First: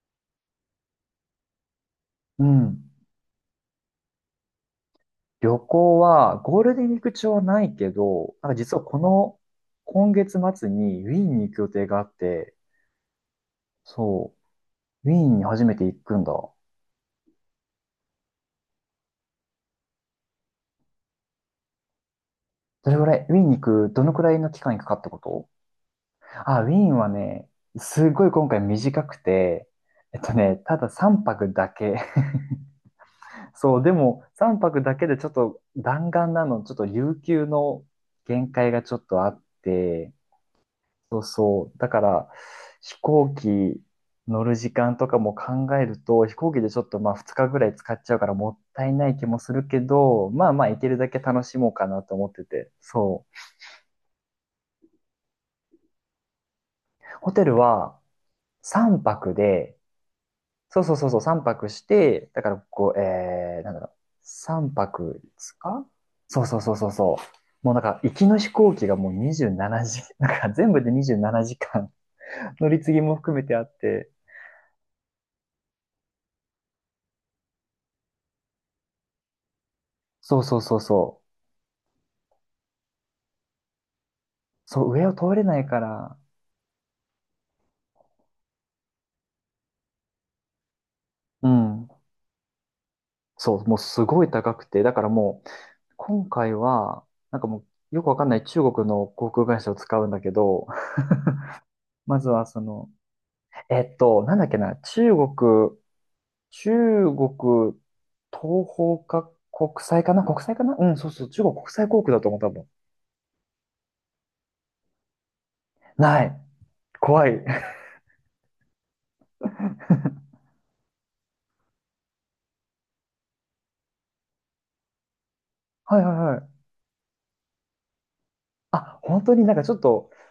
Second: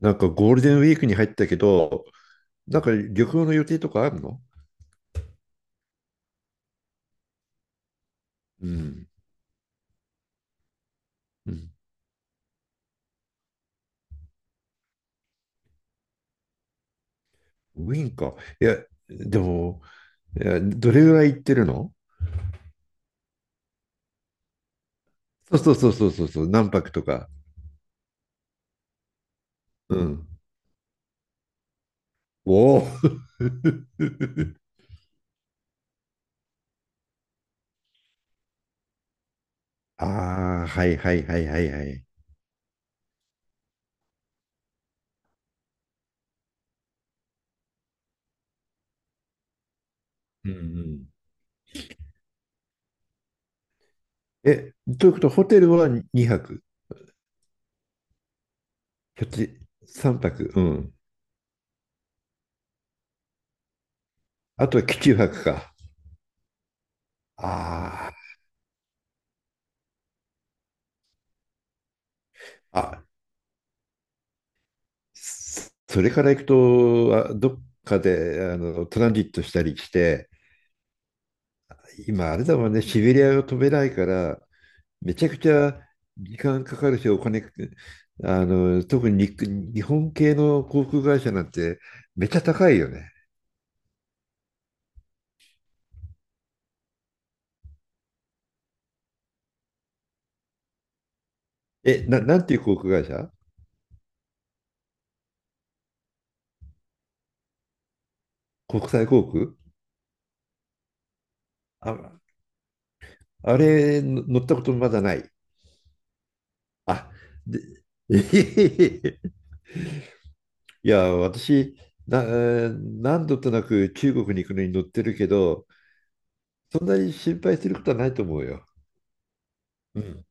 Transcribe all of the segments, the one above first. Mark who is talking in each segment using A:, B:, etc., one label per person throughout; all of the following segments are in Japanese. A: なんかゴールデンウィークに入ったけど、
B: う
A: なん
B: ん。
A: か旅行の予定とかあるの？
B: 旅行は、ゴールデンウィーク中はないけど、なんか
A: う
B: 実はこ
A: ん。
B: の、今月末にウィーンに
A: う
B: 行く予
A: ん。
B: 定があって、そう、ウィーンに初めて行くんだ。ど
A: ウィーンか。いや、でも、いや、どれぐらい行ってるの？
B: れぐらい、ウィーンに行く、どのくらいの期間にかかったこと？
A: そうそうそうそうそうそう、
B: あ、ウ
A: 何
B: ィー
A: 泊
B: ン
A: と
B: は
A: か。
B: ね、すごい今回短くて、
A: うん。
B: ただ3泊だけ。
A: おお。
B: そう、でも3泊だけでちょっと弾丸なの、ちょっと有給の限界がちょっとあって、
A: ああ、はいは
B: そう
A: いはいはい
B: そう。
A: は
B: だか
A: い。
B: ら、飛行機乗る時間とかも考えると、飛行機でちょっとまあ2日ぐらい使っちゃうからもったいない気もするけど、ま
A: う
B: あ
A: んう
B: まあ行ける
A: ん。
B: だけ楽しもうかなと思ってて。そ
A: え、ということは、ホテルは2泊、
B: う。ホテルは3
A: ひょっ
B: 泊
A: として
B: で、
A: 3泊、う
B: そう
A: ん。
B: そうそうそう、3泊して、だからこう、なんだろう、
A: あ
B: 3
A: とは基地
B: 泊
A: 泊
B: 5
A: か。
B: か、そうそうそうそうそう。もうなんか、
A: あ
B: 行きの飛行機がもう27時、なんか全部で27時間 乗り
A: あ。
B: 継ぎ
A: あ、
B: も含めてあって、
A: それから行くと、あどっかでトランジットしたりして、
B: そうそうそうそう。
A: 今あれだもんね、シベリアを飛べないから、
B: そう、上を
A: めちゃ
B: 通
A: く
B: れ
A: ち
B: ない
A: ゃ
B: から、
A: 時間かかるし、お金、特に日本系の航空会社な
B: う
A: んて
B: ん。
A: めっちゃ高いよね。
B: そう、もうすごい高くて、だからもう、今回は、なんかもう、よくわかんない中国の航空会社を使うんだけど、
A: え、
B: まず
A: な
B: は
A: んてい
B: そ
A: う航
B: の、
A: 空会社？
B: なんだっけな、中国、中国東
A: 国
B: 方
A: 際航
B: か
A: 空？
B: 国際かな、国際かな、うん、そうそう、中国国際航
A: あ、
B: 空だと思う、多分。
A: あれの乗ったことまだない。
B: ない。
A: あ、で、
B: 怖い。
A: いや、私、な、えー何度となく中国に行くのに乗ってるけど、
B: はいはいはい。
A: そんなに心配することはないと思うよ。
B: あ、本当になんかちょっ
A: う
B: と、
A: ん。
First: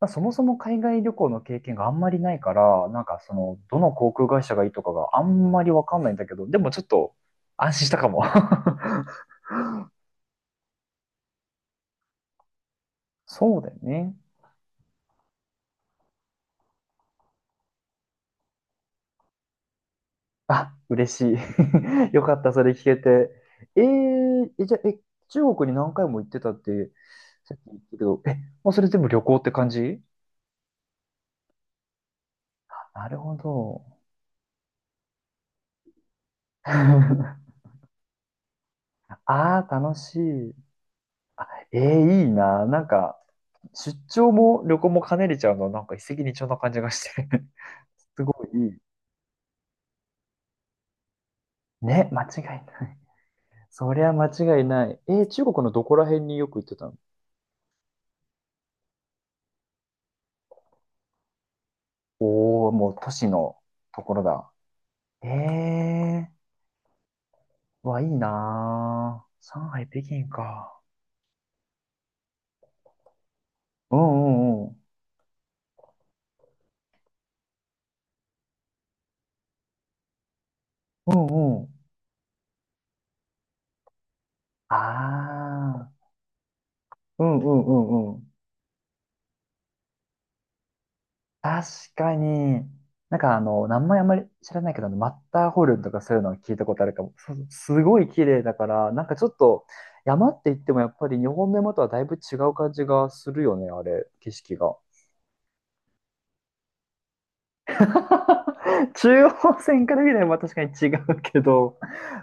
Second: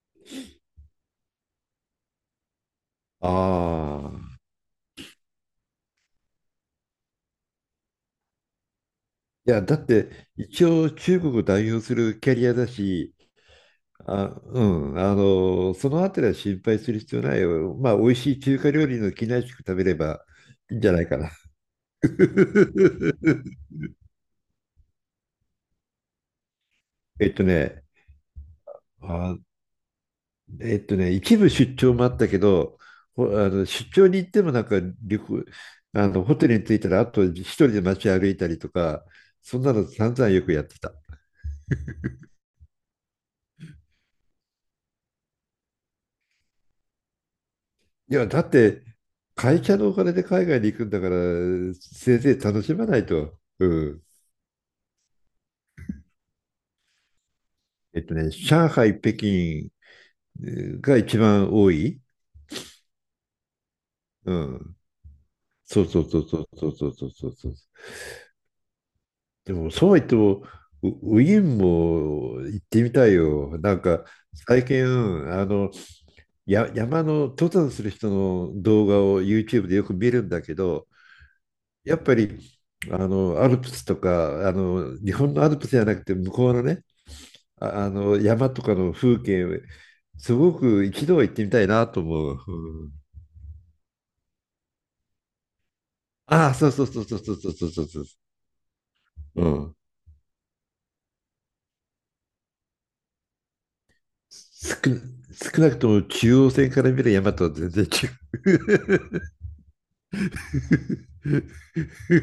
B: まあそもそも海外旅行の経験があんまりないから、なんかその、どの
A: あ
B: 航空
A: あ。
B: 会社がいいとかがあんまりわかんないんだけど、でもちょっと安心したかも。
A: いや、だって、一応中国を代表するキャリアだし、
B: そうだよね。
A: あ、うん、そのあたりは心配する必要ないよ。まあ、美味しい中華料理の機内食食べればい
B: あ、
A: いんじゃない
B: 嬉
A: か
B: し
A: な。
B: い。よかった、それ聞けて。じゃあ、中国に何回も行ってたって、
A: えっと
B: さっき言っ
A: ね、
B: たけど、もうそれ全部旅行
A: あ、
B: って感じ？
A: 一部出張もあったけど、
B: なるほ
A: あの
B: ど。
A: 出張に行ってもなんか旅行、あのホテルに着いたらあと一 人で街歩いたりとか、そん
B: あ
A: な
B: あ、
A: の
B: 楽
A: 散
B: し
A: 々よ
B: い。
A: くやってた。
B: いいな。なんか、出張も旅行も兼ねれちゃうの、なんか一石二鳥な感じがして。
A: い
B: す
A: や、だ
B: ご
A: っ
B: いいい。
A: て、会社のお金で海外に行くんだから、
B: ね、
A: せい
B: 間違
A: ぜい
B: いな
A: 楽しまな
B: い。
A: いと。う
B: そり
A: ん。
B: ゃ間違いない。中国のどこら辺によく行ってたの？
A: 上海、北京が一番多い。
B: おおー、もう都市のところ
A: う
B: だ。
A: ん。
B: え
A: そうそうそう
B: え
A: そうそうそうそうそうそう。
B: ー、わ、いいな
A: で
B: ー。上
A: も、
B: 海、
A: そうは
B: 北
A: 言って
B: 京
A: も、
B: か。
A: ウィーンも行ってみたいよ。なん
B: う
A: か、
B: んう
A: 最
B: んうん。
A: 近、あの、や、山の登山する人の動画を YouTube でよく見るんだけど、
B: うんうん。
A: やっぱり、アルプスとか、
B: あ
A: 日本のアルプスじゃなく
B: あ、
A: て、向こうのね、
B: うんうん
A: あ、
B: う
A: あ
B: んう
A: の
B: ん。
A: 山とかの風景、すごく一度は行ってみた
B: 確
A: いなと
B: か
A: 思う。
B: に、
A: うん、
B: なんかあの、名前あんまり知らないけど、あのマッターホルンとかそういうのを
A: あ
B: 聞
A: あ、
B: いた
A: そう
B: こと
A: そ
B: あ
A: う
B: る
A: そ
B: か
A: う
B: も。
A: そう
B: そ
A: そ
B: う
A: う
B: そう
A: そうそう
B: す
A: そう
B: ご
A: そ
B: い綺麗だから、なんかちょっ
A: う。う
B: と
A: ん。
B: 山って言ってもやっぱり日本の山とはだいぶ違う感じがするよね、あれ、景色が。
A: 少な、少なくとも中央線から見る山とは全然違
B: 中
A: う。
B: 央線から見れば確かに違うけ ど、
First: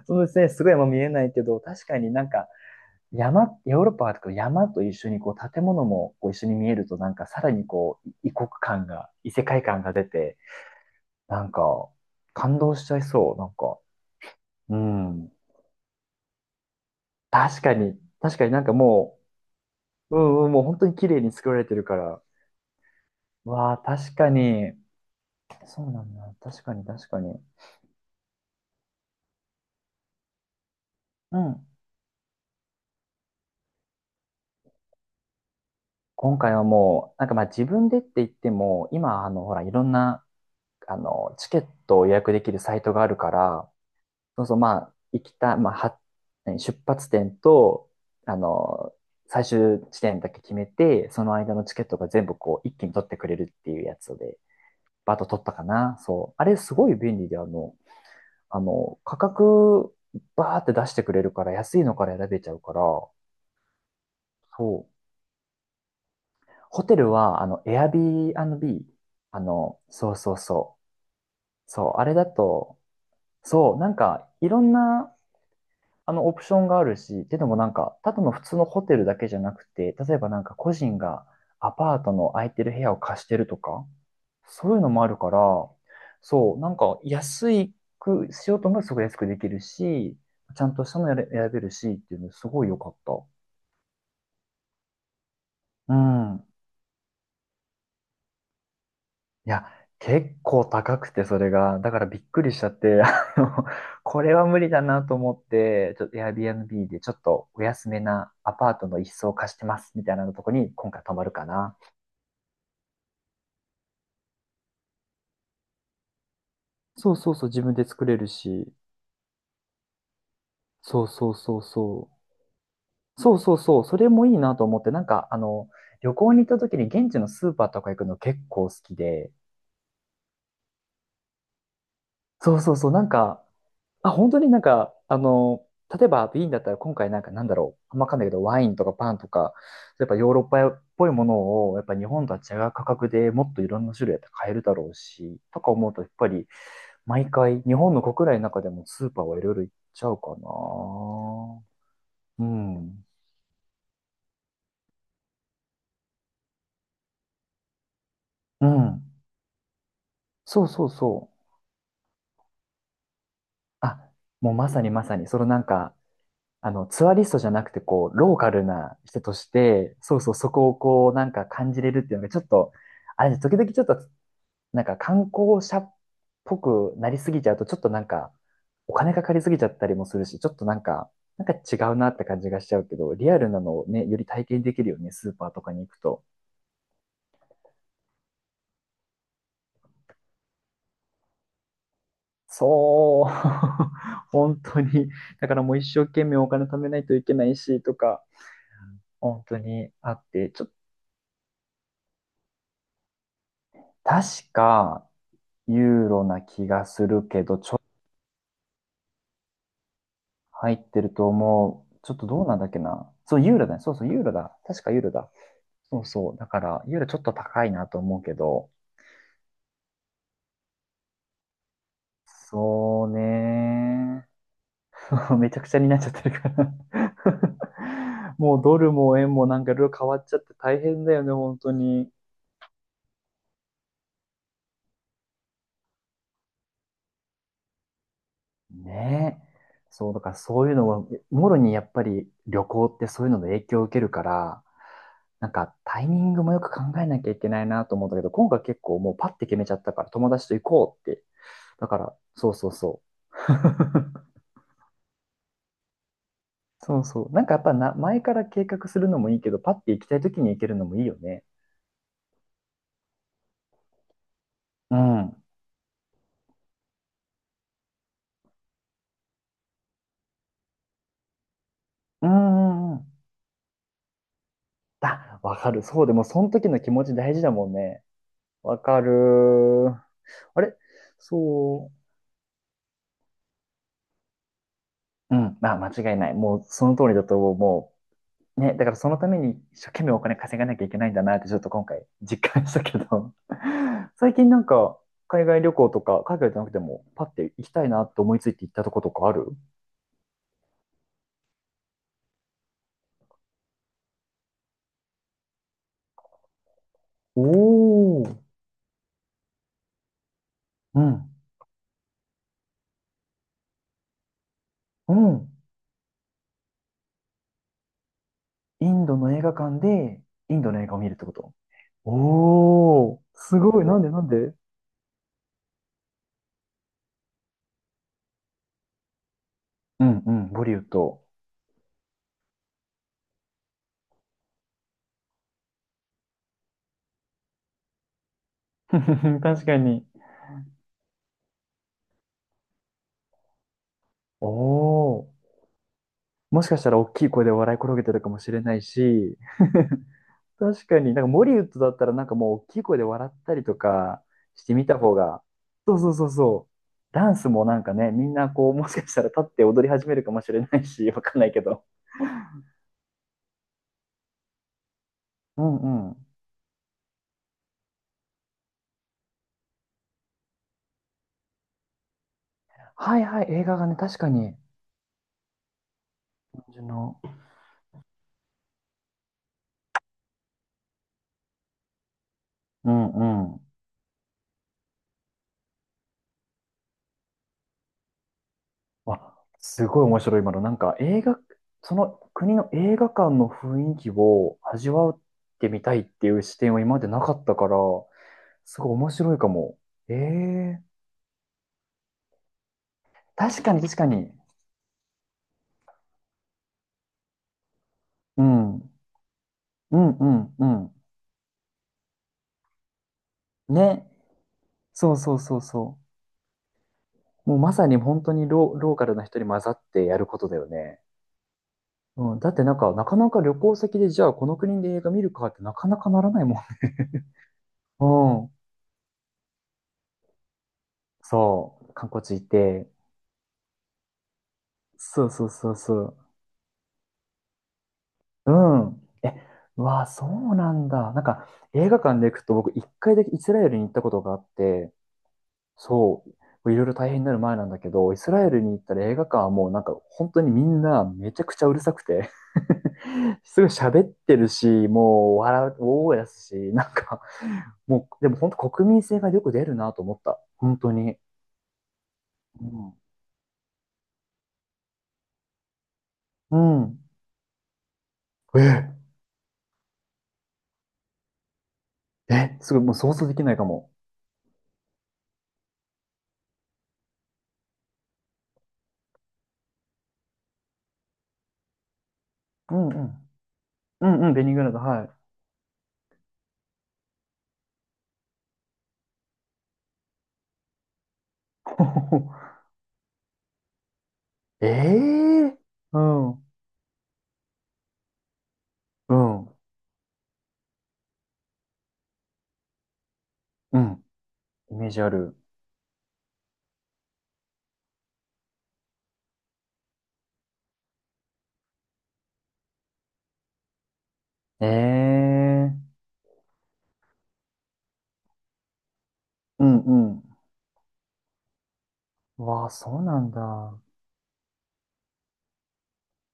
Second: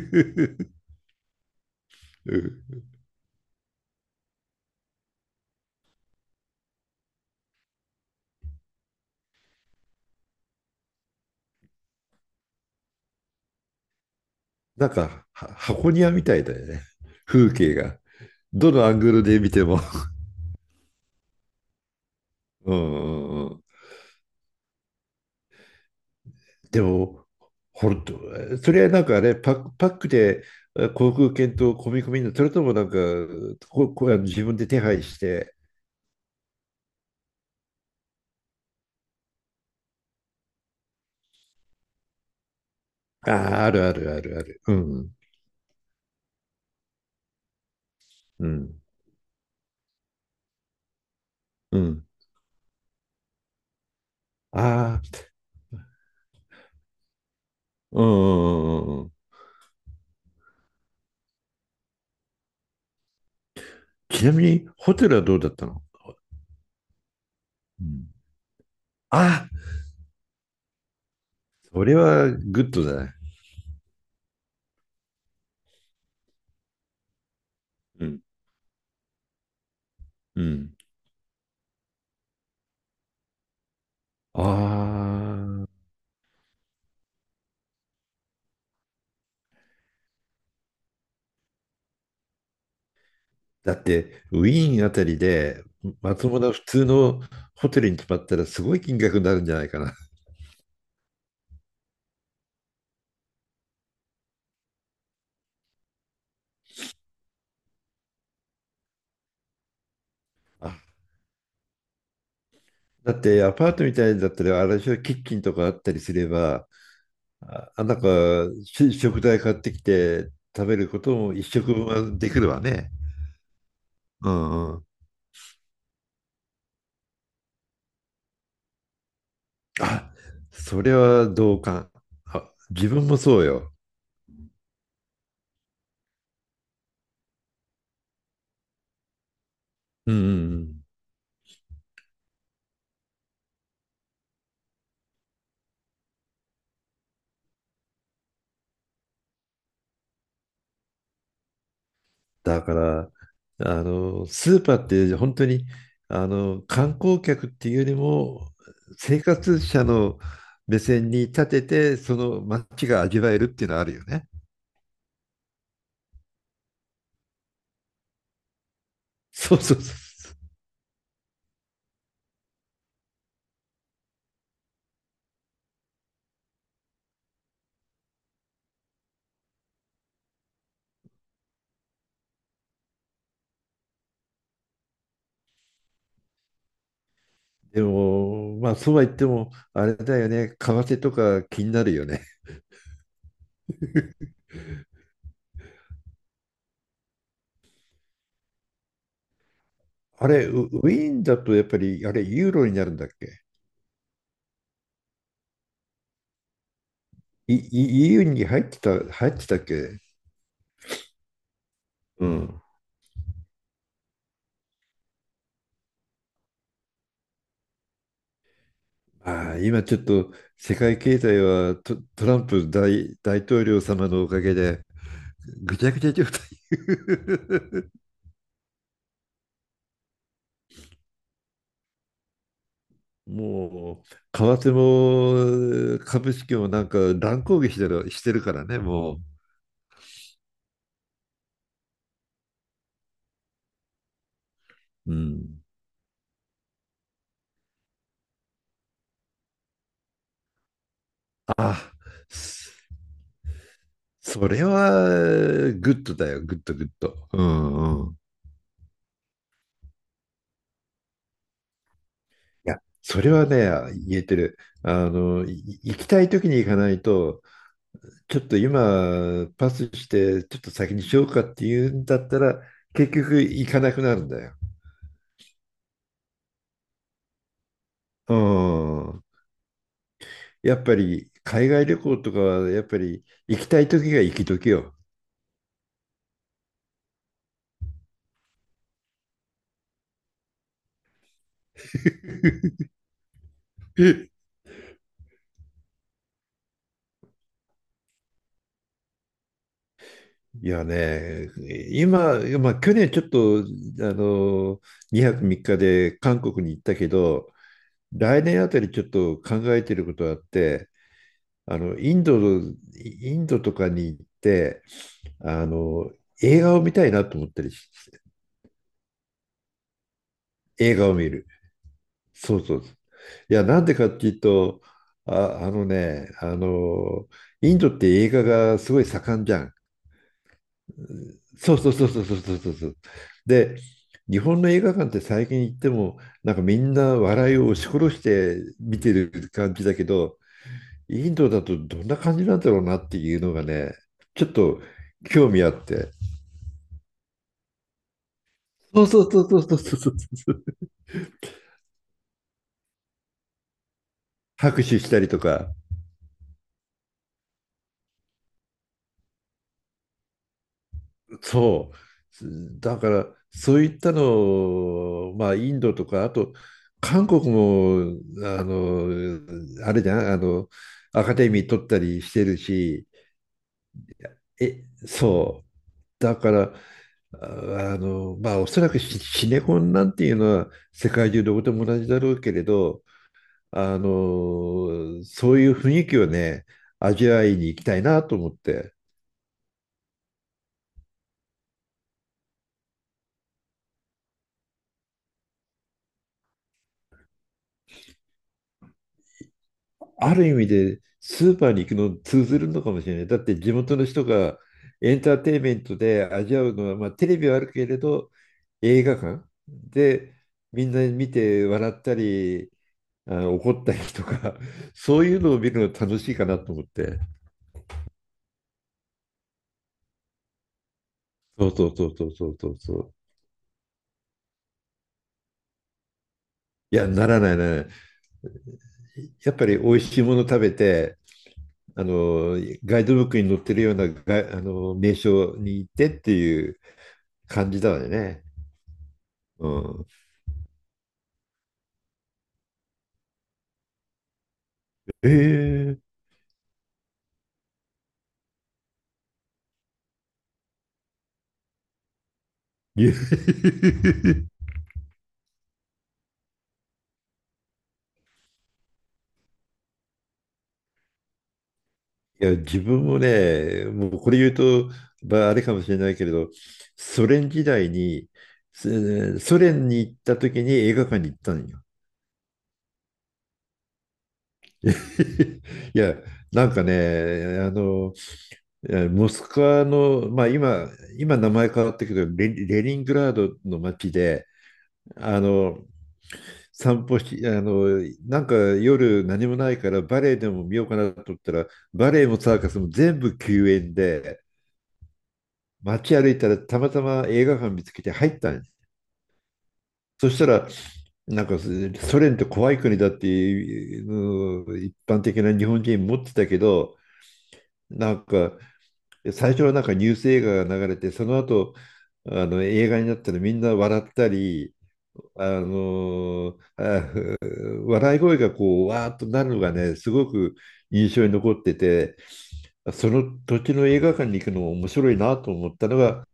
B: そうですね、すごい山見えないけど、確かになん
A: う
B: か
A: ん。
B: 山、ヨーロッパとか山と一緒にこう建物もこう一緒に見えると、なんかさらにこう異国感が、異世界感が出て、なんか、感動しちゃいそう。なんか、う
A: なんか
B: ん。
A: は箱庭みたいだよね。風
B: 確か
A: 景が。
B: に、確かになん
A: ど
B: か
A: のアング
B: も
A: ルで見ても。
B: う、うんうん、もう本当に綺麗に作られてるから。
A: うんうんうん。
B: わあ、確かに。そうなんだ。確か
A: で
B: に、確か
A: も、
B: に。
A: 本当、それはなんかね、パックであ航空
B: う
A: 券
B: ん。
A: と込み込みの、それともなんか、こ、こ、あの自分で手配して、
B: 今回はもう、なんかまあ自分でって言っても、今、あの、ほら、いろんな、あの、チケットを予約できるサイトがあるか
A: ああ、
B: ら、
A: あるあるあるあ
B: そうそう、
A: る。う
B: まあ、
A: ん、
B: 行きた、まあ、は、何出発点と、あ
A: うん、
B: の、最終地点だけ決めて、その間のチ
A: う
B: ケット
A: ん。
B: が全部こう、一気に取ってくれるっていうやつで、
A: あ
B: バーッ
A: あ、
B: と取ったかな。そう。あれ、すごい便利で、あの、
A: うん
B: あ
A: うんう
B: の、
A: んうん。
B: 価格、バーって出してくれるから、安いのから選べちゃうから、
A: ちなみに、
B: そ
A: ホ
B: う。
A: テルはどうだったの？
B: ホテルは、あの、エ
A: う
B: アビ
A: ん。
B: ービー、あ
A: あ、
B: の、そうそうそう。
A: そ
B: そ
A: れ
B: う、あれだ
A: はグッ
B: と、
A: ドだね。
B: そう、なんか、いろんなあのオプションがあるし、っていうのもなんか、
A: う
B: た
A: ん、
B: だの普通のホテルだけじゃなくて、例えばな
A: う
B: んか個
A: ん。
B: 人がアパートの空いてる部屋を貸してるとか、
A: あ
B: そういうのもあるから、
A: あ、
B: そう、なんか安くしようと思えばすごい安くできるし、ちゃんとしたのやれ選べるしっていうのすごい良かった。
A: だって、ウィーンあたりで、
B: う
A: まとも
B: ん。
A: な普通のホテルに泊まったらすごい金額になるん
B: い
A: じゃな
B: や、
A: いかな。
B: 結構高くて、それが。だからびっくりしちゃって、あの、これは無理だなと思って、ちょっと Airbnb でちょっとお安めなアパートの一室を貸してます、みたいなとこに今
A: あ、
B: 回泊まるかな。
A: だってアパートみたいだったら、あれでしょ、キッチンとかあったりすれば、
B: そうそうそう、自分で
A: なん
B: 作
A: か
B: れるし。
A: し食材買ってきて食べるこ
B: そう
A: と
B: そ
A: も
B: う
A: 一
B: そう
A: 食分
B: そ
A: はできるわね。
B: う。そうそうそう、それも
A: う
B: いいなと
A: んう
B: 思っ
A: ん。
B: て、なんか、あの、旅行に行った時に現地のスーパーとか行くの結構好きで、
A: あ、それは同感。あ、
B: そうそう
A: 自
B: そう、な
A: 分
B: ん
A: もそ
B: か、
A: うよ。
B: あ、本当になんか、あの、例えばビーンだったら今回なんかなんだろう、あんまわかんないけど、ワインとかパンとか、やっ
A: うん
B: ぱ
A: うん
B: ヨーロッ
A: う
B: パ
A: ん。
B: っぽいものを、やっぱ日本とは違う価格でもっといろんな種類やって買えるだろうし、とか思うと、やっぱり毎回日本の国内の中でもスーパーはいろいろ行っちゃうかな。う
A: だか
B: ん。
A: ら、スーパーって本当に、観光客っていうよりも、
B: うん。
A: 生活者の
B: そう
A: 目
B: そう
A: 線に
B: そ
A: 立
B: う。
A: てて、その街が味わえるっていうのはあるよ
B: あ、
A: ね。
B: もうまさにまさに、そのなんか、あの、ツアリストじゃなくて、こう、ローカルな人とし
A: そうそうそ
B: て、そうそう、
A: う。
B: そこをこう、なんか感じれるっていうのが、ちょっと、あれね、時々ちょっと、なんか観光者っぽくなりすぎちゃうと、ちょっとなんか、お金かかりすぎちゃったりもするし、ちょっとなんか、なんか違うなって感じがしちゃうけど、リアルなのをね、より体験できるよね、スーパーとかに行くと。
A: でも、まあ、そうは言っても、あれだよね、為替とか気になるよね。
B: そう、本当に。だからもう一生懸命お金貯めないといけないし、とか、本当にあ っ
A: あれ、
B: て、ちょっ
A: ウ
B: と、
A: ィーンだとやっぱり、あれ、ユーロになるんだっけ？
B: 確か、ユーロな気がするけ
A: い
B: ど、ちょっと
A: い ?EU に入ってた、入ってたっけ？
B: 入ってると思う。ちょっ
A: う
B: とどうなん
A: ん。
B: だっけな。そう、ユーロだね。そうそう、ユーロだ。確かユーロだ。そうそう。だから、ユーロちょっと高いなと思うけど、
A: ああ、今ちょっと世界経済はトランプ
B: そう
A: 大統領様の
B: ね。
A: おかげで、
B: めちゃくち
A: ぐ
B: ゃ
A: ち
B: に
A: ゃ
B: な
A: ぐ
B: っち
A: ち
B: ゃっ
A: ゃ状
B: て
A: 態。
B: るから もうドルも円もなんかいろいろ変わっちゃって大変だよね、本当に。
A: もう、為替も株式もなんか乱高下してるからね、も
B: ねえ。そう、だからそういうのは、もろにやっぱり旅行ってそういうので影響を受けるから、
A: う。う
B: なん
A: ん。
B: かタイミングもよく考えなきゃいけないなと思うんだけど、今回結構もうパッて決めちゃったから友達と行こうって。
A: あ
B: だ
A: あ、
B: から、そうそうそう。
A: それは、グッドだよ、グッド、グッ
B: そうそ
A: ド。
B: う。な
A: う
B: んかやっぱな、
A: んうん。い
B: 前から計画するのもいいけど、パッて行きたい時に行けるのもいいよね。
A: や、それはね、言えてる。
B: うん。
A: 行きたい時に行かないと、ちょっと今、パスして、ちょっと先にしようかっていうんだ
B: う
A: ったら、
B: んうんう
A: 結
B: ん。
A: 局行かなくなるんだよ。
B: あ、わかる。そうでも、その時の気持ち大事だもんね。
A: う
B: わか
A: ん。
B: る。あ
A: や
B: れ
A: っぱり、海外
B: そ
A: 旅行とかは、やっぱり、行きたい時が行き時よ。
B: う。うん。あ、間違いない。もう、その通りだと思う。もう、ね、だからそのために一生懸命お金稼がなきゃいけないんだなってちょっと今回実感したけど 最近なんか海外旅行とか海外じゃなくてもパッて行きたいなって思いついて行ったとことかある？
A: いやね、今、まあ、去年ちょっと、あの、2泊3日で韓国に行ったけ
B: お
A: ど、
B: おー、
A: 来年あたりちょっと考えていることがあって、
B: うん、
A: インドとかに行って、
B: うん。
A: あの、映画を見たいなと思ったりし、
B: インドの映画館でインドの映画
A: 映
B: を見
A: 画
B: る
A: を
B: って
A: 見
B: こ
A: る。
B: と？
A: そうそう。
B: お
A: い
B: おー、す
A: や、
B: ご
A: な
B: い。
A: んで
B: なん
A: か
B: で
A: っ
B: なん
A: ていう
B: で。
A: と、あ、あのね、インドって映画がすごい盛んじゃん。
B: うんうん、ボリウッド。
A: そうそうそうそうそうそうそうそう。で、日本の映画館って最近行っても、なんかみんな笑いを押し殺して見て る
B: 確
A: 感
B: か
A: じだ
B: に。
A: けど、インドだとどんな感じなんだろうなっていうのがね、ちょ
B: お
A: っと
B: お、
A: 興味あって。
B: もしかしたら大きい声で笑い転げてるかもしれない
A: そうそう
B: し。
A: そうそうそうそうそう。
B: 確かに、なんかモリウッドだったらなんかもう大きい声で笑ったりとかして
A: 拍
B: みた
A: 手し
B: 方
A: たりと
B: が、
A: か、
B: そうそうそうそう。ダンスもなんかね、みんなこう、もしかしたら立って踊り始めるかもしれないし、わかんないけど。
A: そう。だから、そういったのを、まあ、
B: う
A: インドと
B: んう
A: か、
B: ん。
A: あと、韓国も、あれじゃん、アカデミー取ったりしてるし、
B: はいはい、映画がね、確かに。
A: え、そう。だか
B: 感
A: ら、
B: じの。
A: まあ、おそらくシネコンなんていうのは世界中どこでも同じだろうけれ
B: う
A: ど、
B: んうん。
A: そういう雰囲気をね、味わいに行きたいなと思って、
B: わ、すごい面白い今の。なんか映画、その国の映画館の雰囲気を味わってみたいっていう視点は今までなかったから、すごい面白いかも。え
A: ある意味
B: え、
A: でスーパーに行くの通ずるのかもしれない。だって
B: 確
A: 地
B: かに確
A: 元
B: か
A: の人
B: に。
A: がエンターテインメントで味わうのは、まあ、テレビはあるけれど、
B: うん。
A: 映画館
B: うんう
A: で
B: んう
A: みん
B: ん。
A: な見て笑ったり、あ、怒ったり
B: ね。
A: とか、
B: そう
A: そう
B: そ
A: い
B: う
A: うの
B: そ
A: を
B: う
A: 見る
B: そ
A: の楽しいかなと思って。
B: う。もうまさに本当にローカルな人に混ざってやることだよね。
A: そうそうそうそう
B: うん。
A: そ
B: だっ
A: う
B: て
A: そ
B: な
A: う
B: んか、
A: そ
B: な
A: う。
B: かなか旅行先でじゃあこの国で映画見るかってなかなかならないもん
A: いや、
B: ね。
A: ならないならな い。
B: うん。
A: やっぱり美味しいもの食べて、
B: そう。
A: あ
B: 観光地行っ
A: の、
B: て。
A: ガイドブックに載ってるようなが、名
B: そうそう
A: 所
B: そう
A: に行っ
B: そ
A: てっ
B: う。
A: ていう感じだよね。
B: うん。え、
A: う
B: うわ
A: ん。
B: あ、そうなんだ。なんか、映画館で行くと僕一回だけイスラエルに行ったことがあって、
A: ええ。
B: そう、いろいろ大変になる前なんだけど、イスラエルに行ったら映画館はもうなんか本当にみんなめちゃくちゃうるさくて、 すごい
A: い
B: 喋ってるし、もう笑う、大声出すし、なんかもう、でも本当国民性がよく出るなと思った。本当に。
A: や
B: う
A: 自
B: ん。
A: 分もね、もうこれ言うと、まあ、あれかもしれないけれど、
B: うん。
A: ソ連時代に、
B: え、
A: ソ連に行った時に映画館に行ったのよ。
B: え、すごい、もう想像できないかも。
A: いや、なんかね、モスクワの、まあ、今名前変わったけど
B: う
A: レ
B: んう
A: ニング
B: ん。
A: ラードの
B: う
A: 街
B: んうん、ベ
A: で、
B: ニグラード、はい。
A: あの、散歩し、なんか夜何もないからバレエでも見ようかなと思ったら、バレエもサーカスも全部休園で、
B: ええ、う
A: 街歩
B: ん。
A: い
B: う
A: たらたまたま映画館見つけて入ったんです。
B: ん。
A: そしたら、なんかソ連って怖い国だって
B: う
A: い
B: ん。
A: うの
B: イ
A: を
B: メー
A: 一
B: ジあ
A: 般
B: る。
A: 的な日本人持ってたけど、なんか最初はなんかニュース映画が流れて、その後、あの映画になったらみんな笑った
B: え
A: り、あ
B: え、
A: のあ笑い声がこう、わーっとなるの
B: う
A: が
B: ん
A: ね、
B: う
A: す
B: ん。
A: ごく印象に残ってて、
B: わあ、そう
A: そ
B: な
A: の
B: ん
A: 土地
B: だ。
A: の映画館に行くのも面白いなと思ったのが、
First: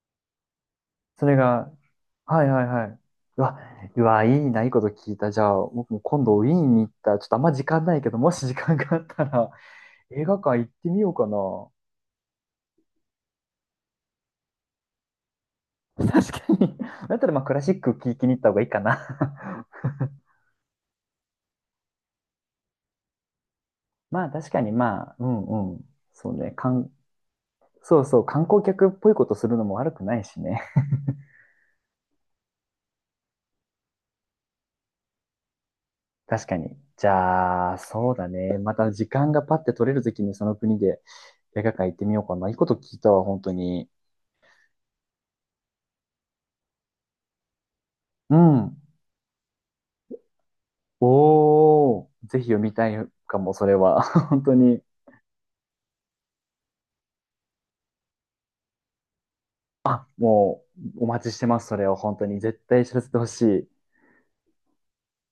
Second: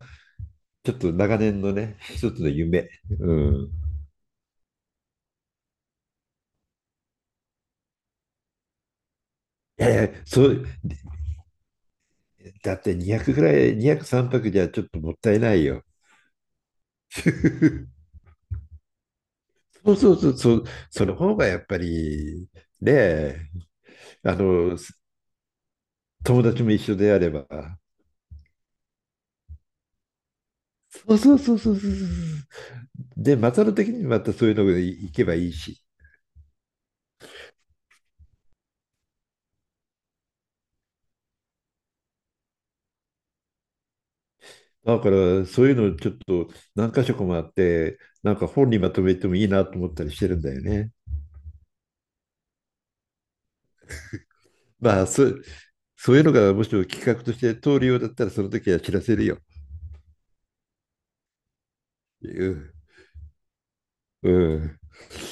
A: ちょっと
B: それ
A: 長年
B: が、
A: のね、一つ
B: はい
A: の
B: はいは
A: 夢。
B: い。
A: う
B: うわ、
A: ん。い
B: うわ、いいな、いいこと聞いた。じゃあ、僕も今度ウィーンに行ったら、ちょっとあんま時間ないけど、もし時間があったら、
A: やいや、
B: 映画
A: そ
B: 館
A: う、
B: 行ってみようかな。
A: だって200ぐらい、200、3泊じゃちょっともったいないよ。
B: 確かに。だったら、まあ、クラシック 聴きに行った方がいいかな。
A: そうそうそう、そう、その方がやっぱり、ねえ。
B: まあ、
A: あ
B: 確かに、
A: の、
B: まあ、うん、うん。そう
A: 友
B: ね、
A: 達
B: か
A: も
B: ん、
A: 一緒であれば、
B: そうそう、観光客っぽいことするのも悪くないしね。
A: そうそうそうそうそうそうそう。で、マサル的にまたそういうのが行けばいいし。
B: 確かに。じゃあ、そうだね。また時間がパッて取れるときにその国で映画館行ってみようかな。いいこと聞いたわ、本当に。
A: だからそういうのちょっと何箇所かもあって、な
B: う
A: んか本
B: ん。
A: にまとめてもいいなと思ったりしてるんだよね。
B: おー、ぜひ読みたいかも、それは。本当に、
A: まあ、そう、そういうのがもしも企画として通るようだったら、その時は知らせるよ。
B: もう、お待ちしてます、それを。本当
A: う
B: に、絶
A: ん。
B: 対知らせてほしい。
A: うん